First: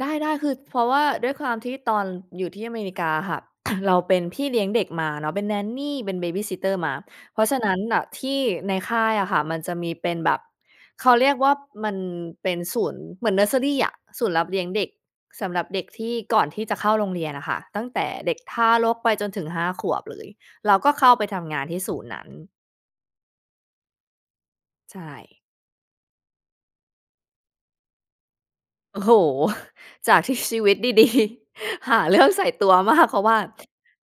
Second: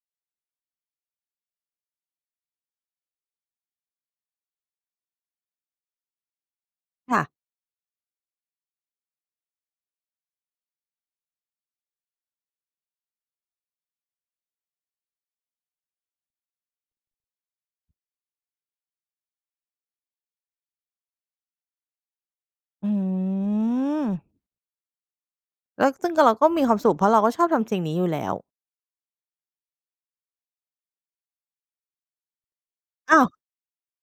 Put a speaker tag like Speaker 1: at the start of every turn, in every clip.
Speaker 1: ได้ ๆ คือเพราะว่าด้วยความที่ตอนอยู่ที่อเมริกาค่ะ เราเป็นพี่เลี้ยงเด็กมาเนาะ เป็น Nanny เป็น Babysitter มา
Speaker 2: ค่ะ
Speaker 1: เพราะฉะนั้นน่ะที่ในค่ายอะค่ะ มันจะมีเป็นแบบ เขาเรียกว่ามันเป็นศูนย์ เหมือนเเนิร์สเซอรีอะ ศูนย์รับเลี้ยงเด็ก สำหรับเด็กที่ก่อนที่จะเข้าโรงเรียนอะค่ะ ตั้งแต่เด็กทารกไปจนถึง 5 ขวบเลย เราก็เข้าไปทำงานที่ศูนย์นั้น
Speaker 2: อืม
Speaker 1: ใช่
Speaker 2: แล้ว ซึ่งก็เราก็มีความสุข เพราะเราก็ชอบทำสิ่งนี้อยู่แล้ว
Speaker 1: โอ้โฮ! จากที่ชีวิตดี ๆ หาเรื่องใส่ตัวมาก เ
Speaker 2: อ
Speaker 1: พ
Speaker 2: ้
Speaker 1: รา
Speaker 2: า
Speaker 1: ะว่
Speaker 2: ว
Speaker 1: า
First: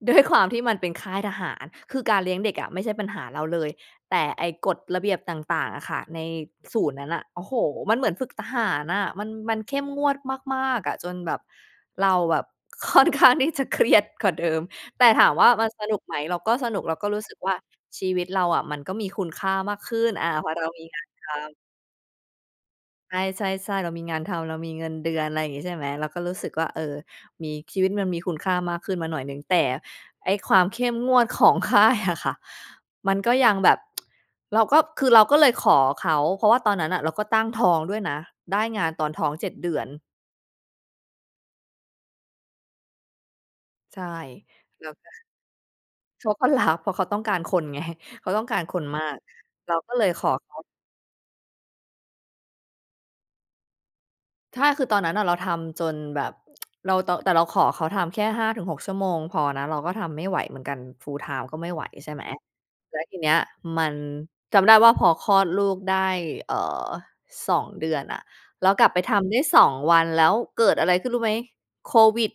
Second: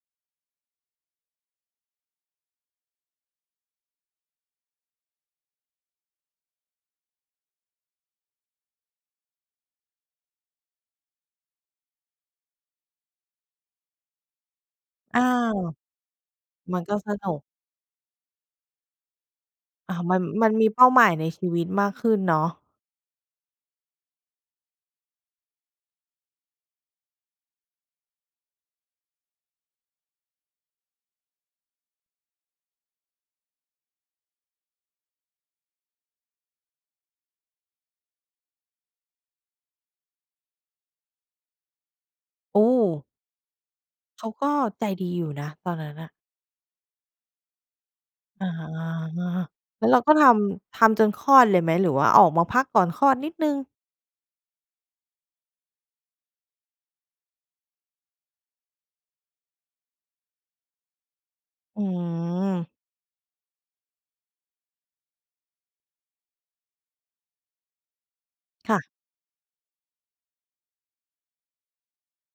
Speaker 1: ด้วยความที่มันเป็นค่ายทหาร คือการเลี้ยงเด็กอะ ไม่ใช่ปัญหาเราเลย แต่ไอ้กฎระเบียบต่าง ๆ อะค่ะ ในศูนย์นั้นน่ะ โอ้โฮ! มันเหมือนฝึกทหารอะ มัน มันเข้มงวดมาก ๆ อะ จนแบบ เราแบบ ค่อนข้างที่จะเครียดกว่าเดิม แต่
Speaker 2: อ
Speaker 1: ถ
Speaker 2: า
Speaker 1: ามว่ามันสนุกไหม เราก็ส
Speaker 2: ม
Speaker 1: น
Speaker 2: ั
Speaker 1: ุ
Speaker 2: น
Speaker 1: ก
Speaker 2: ก
Speaker 1: เร
Speaker 2: ็
Speaker 1: าก็
Speaker 2: ส
Speaker 1: รู้
Speaker 2: นุ
Speaker 1: สึก
Speaker 2: ก
Speaker 1: ว่า ชีวิตเราอะ มันก็มีคุณค่ามาก
Speaker 2: อ
Speaker 1: ข
Speaker 2: า
Speaker 1: ึ้น
Speaker 2: มัน
Speaker 1: อา เพ
Speaker 2: ม
Speaker 1: ร
Speaker 2: ั
Speaker 1: า
Speaker 2: น
Speaker 1: ะเ
Speaker 2: ม
Speaker 1: รา
Speaker 2: ีเป
Speaker 1: มี
Speaker 2: ้า
Speaker 1: ง
Speaker 2: ห
Speaker 1: า
Speaker 2: ม
Speaker 1: น
Speaker 2: ายใน
Speaker 1: ท
Speaker 2: ชี
Speaker 1: ำ
Speaker 2: วิตมากขึ้นเนาะ
Speaker 1: ใช่ ๆ ๆ เรามีงานทำ เรามีเงินเดือน อะไรอย่างงี้ ใช่ไหม เราก็รู้สึกว่า เออ มี ชีวิตมันมีคุณค่ามากขึ้นมาหน่อยหนึ่ง แต่ไอ้ความเข้มงวด ของค่ายอะค่ะ มันก็ยังแบบ เราก็ คือเราก็เลยขอเขา เพราะว่าตอนนั้นน่ะ เราก็ตั้งท้องด้วยนะ ได้งานตอนท้อง 7 เดือน
Speaker 2: โอ้!
Speaker 1: ใช่
Speaker 2: เขาก็ใ
Speaker 1: แ
Speaker 2: จ
Speaker 1: ล้วก
Speaker 2: ด
Speaker 1: ็
Speaker 2: ีอยู่นะ ตอนนั้นน่ะ
Speaker 1: เขาก็รับเพราะเขาต้องการคนไง เขาต้
Speaker 2: อ
Speaker 1: อ
Speaker 2: ๋อ
Speaker 1: งการคนมาก เรา
Speaker 2: แล้
Speaker 1: ก
Speaker 2: ว
Speaker 1: ็
Speaker 2: เรา
Speaker 1: เลย
Speaker 2: ก็
Speaker 1: ข
Speaker 2: ท
Speaker 1: อเขา
Speaker 2: ำ ทำจนคลอดเลยไหม หรือว่าออกมาพักก่อนคลอดนิดหนึ่ง?
Speaker 1: ใช่ คือตอนนั้นอะ เราทำจนแบบ เรา แต่เราขอเขาทำแค่ 5 ถึง 6 ชั่วโมงพอนะ เราก็ทำไม่ไหวเหมือนกัน Full-time ก็ไม่ไ
Speaker 2: อื
Speaker 1: หว ใช่ไหม
Speaker 2: ม
Speaker 1: แล้วทีเนี้ยมัน จำได้ว่า พอคลอดลูกได้ เอ่อ 2 เดือนอะ แล้
Speaker 2: ค
Speaker 1: ว
Speaker 2: ่
Speaker 1: ก
Speaker 2: ะ
Speaker 1: ลับไปทำได้ 2 วัน แล้วเกิดอะไรขึ้น รู้ไหม? โควิด